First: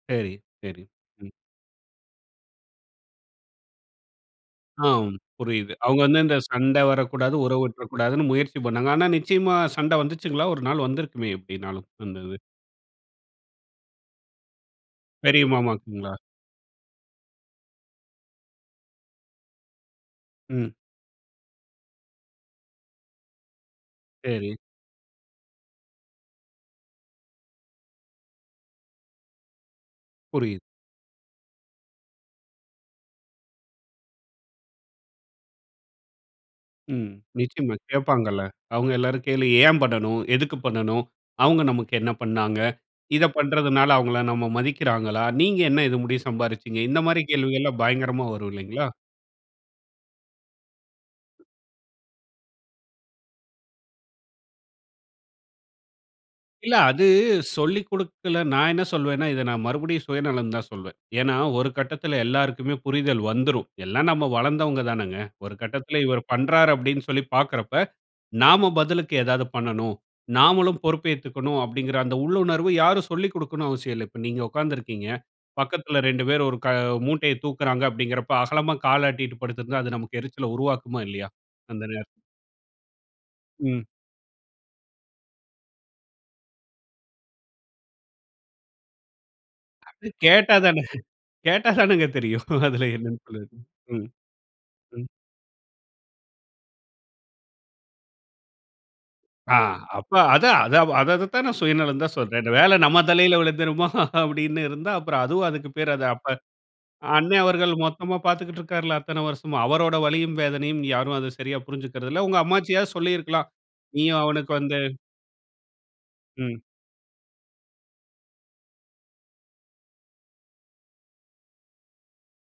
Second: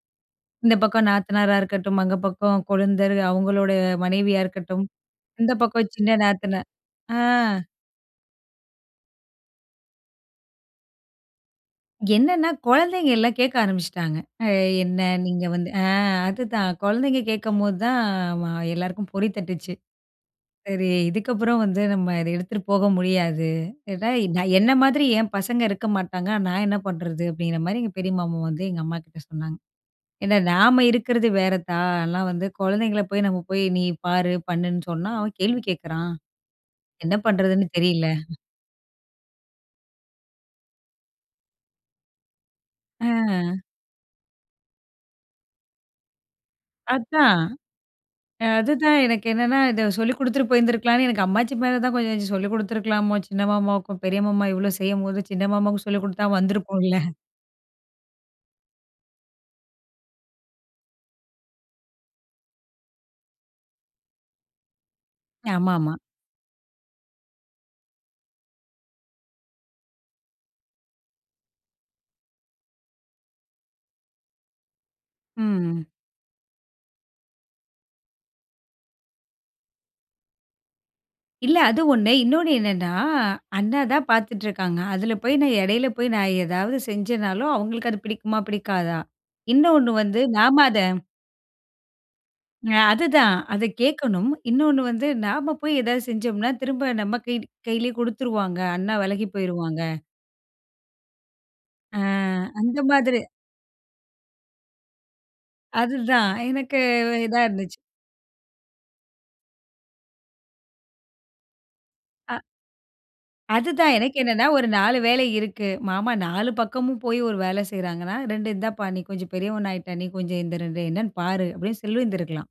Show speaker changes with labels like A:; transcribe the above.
A: சரி,
B: இந்த
A: சரி.
B: பக்கம்
A: ம்.
B: நாத்தனாரா இருக்கட்டும், அங்க பக்கம் கொழுந்தரு, அவுங்களோட மனைவியா இருக்கட்டும்,
A: ஆம்,
B: இந்த
A: புரியுது.
B: பக்கம்
A: அவுங்க
B: சின்ன
A: வந்து இந்த
B: நாத்தனா
A: சண்ட
B: ஆ.
A: வரக்கூடாது, உறவு உட்றக்கூடாதுன்னு முயற்சி பண்ணாங்க. ஆனா நிச்சியமா, சண்ட வந்துச்சுங்களா? ஒரு நாள் வந்திருக்குமே! எப்படின்னாலும், அந்த இது.
B: என்னான்னா, குழந்தைங்க எல்லாம் கேக்க ஆரம்பிச்சுட்டாங்க. அ என்னா?
A: பெரிய
B: நீங்க வந்து அ
A: மாமாக்குங்களா?
B: அதுதான் கொழந்தைங்க கேக்கும்போது தான் ஆமா எல்லாருக்கும் பொறி தட்டுச்சு.
A: ம்.
B: சரி, இதுக்கப்புறம் வந்து நம்ம அத எடுத்துட்டு போக முடியாது! இது தான், எ
A: சரி.
B: நான் என்ன மாதிரி என் பசங்க இருக்க மாட்டாங்க, நான் என்னா பண்ணுறது? அப்படிங்கிற மாரி எங்க பெரிய மாமா வந்து, எங்க அம்மாகிட்ட சொன்னாங்க. ஏன்னா,
A: புரியுது.
B: நாம இருக்கிறது வேறத்தா, அதெல்லாம் வந்து கொழந்தைங்கள போய் நம்ம போய், நீ பாரு, பண்ணுன்னு சொன்னா, அவன் கேள்வி கேட்குறான்,
A: ம்.
B: என்னா பண்றதுன்னு
A: நிச்சயமா,
B: தெரியல.
A: கேட்பாங்கள்ல! அவுங்க எல்லாரும் கேள்வி ஏன் பண்ணனும்? எதுக்கு பண்ணணும்? அவுங்க நமக்கு என்னா பண்ணாங்க? இத
B: அ.
A: பண்ணுறதனால அவுங்கள்லாம் நம்ம மதிக்கிறாங்களா? நீங்க என்னா இது முடிய சம்பாரீச்சிங்க? இந்த மாரி
B: அதான்!
A: கேள்விகள்லாம் பயங்கரமா வரும் இல்லீங்களா?
B: அதுதான், எனக்கு என்னான்னா, இத சொல்லிக் கொடுத்துட்டு போயிருந்துருக்கலாம்ன்னு, எனக்கு அம்மாச்சி மேல தான் கொஞ்சம் இத சொல்லிக் கொடுத்துருக்கலாமோ! சின்ன மாமாவுக்கும். பெரிய மாமா இவ்வளோ செய்யும்போது, சின்ன மாமாவுக்கு சொல்லிக் குடுத்தா
A: இல்ல
B: வந்திருப்போம்ல.
A: அது, சொல்லிக் குடுக்கல, நான் என்னா சொல்வேன்னா, இத நான் மறுபடியும் சுயநலம்ன்னு தான் சொல்வேன். ஏன்னா, ஒரு கட்டத்தில எல்லாருக்குமே புரிதல் வந்துரும். எல்லாம் நம்ம வளந்தவங்க தானேங்க. ஒரு
B: ஆமா ஆமா.
A: கட்டத்தில இவரு பண்றாரு அப்படின்னு சொல்லி பாக்கிறப்ப, நாம பதிலுக்கு ஏதாவது பண்ணணும், நாமளும் பொறுப்பேத்துக்கணும் அப்டிங்கற அந்த உள்ளுணர்வு யாரும் சொல்லிக் கொடுக்கணும்னு அவசியமில்ல. இப்ப நீங்க உக்காந்துருக்கீங்க,
B: ம்.
A: பக்கத்தில 2 பேரு ஒரு க மூட்டைய தூக்குகிறாங்க அப்டிங்கிறப்போ, அகலமா கால ஆட்டிட்டு படுத்திருந்தா, அது நமக்கு எரிச்சல உருவாக்குமா? இல்லயா?
B: இல்ல, அது
A: அந்த நேரத்தில.
B: ஒண்ணு. இன்னொண்ணு என்னான்னா, அண்ணா
A: ம்.
B: தான் பாத்துட்டுருக்காங்க. அதில போய் நான் எடையில போய் நான் ஏதாவது செஞ்சேன்னாலும், அவுங்களுக்கு அது பிடிக்குமா? பிடிக்காதா? இன்னொண்ணு
A: அது
B: வந்து,
A: கேட்டா
B: நாம அத
A: தானே! கேட்டா தானங்க தெரியும்,
B: அ,
A: அதுல என்னன்னு
B: அதுதான்.
A: சொல்றதுக்கு!
B: அத
A: ம்,
B: கேக்கணும். இன்னொண்ணு வந்து,
A: ம்.
B: நாம போய் ஏதாவது செஞ்சோம்ன்னா, திரும்ப நம்ம கை கைலயே குடுத்துருவாங்க. அண்ணா வெலகி
A: ஆ.
B: போய்ருவாங்க.
A: அப்ப அது அது வ அத அததான் நான்
B: ஆ.
A: சுயநலம் தான், சொல்றேன். "இந்த வேல
B: அந்த
A: நம்ம
B: மாதிரி
A: தலையில விழுந்துருமா!" அப்படின்னு இருந்தா, அப்புறம் அதுவும் அதுக்கு பேரு அது அப்ப
B: அதுதான். எனக்கு
A: அ
B: இதா
A: அண்ணன் அவர்கள்
B: இருந்துச்சு.
A: மொத்தமா பாத்துக்கிட்டு இருக்காருல்லா, அத்தன வருஷமா! அவரோட வலியும், வேதனையும் யாரும் அத சரியா புரிஞ்சக்கிறதில்ல. உங்க
B: அ
A: அம்மாச்சியாவது சொல்லிருக்கலாம்.
B: அதுதான். எனக்கு
A: நீயும்
B: என்னான்னா,
A: அவனுக்கு
B: ஒரு
A: வந்து
B: 4 வேலை இருக்கு. மாமா 4
A: ம்.
B: பக்கமும் போயி ஒரு வேல செய்றாங்கன்னா, 2 இந்தாப்பா நீ கொஞ்சம் பெரியவனா ஆயிட்ட, நீ கொஞ்சம் இந்த 2 என்னான்னு பாரு, அப்படின்னு சொல்லிருந்து இருக்கலாம்.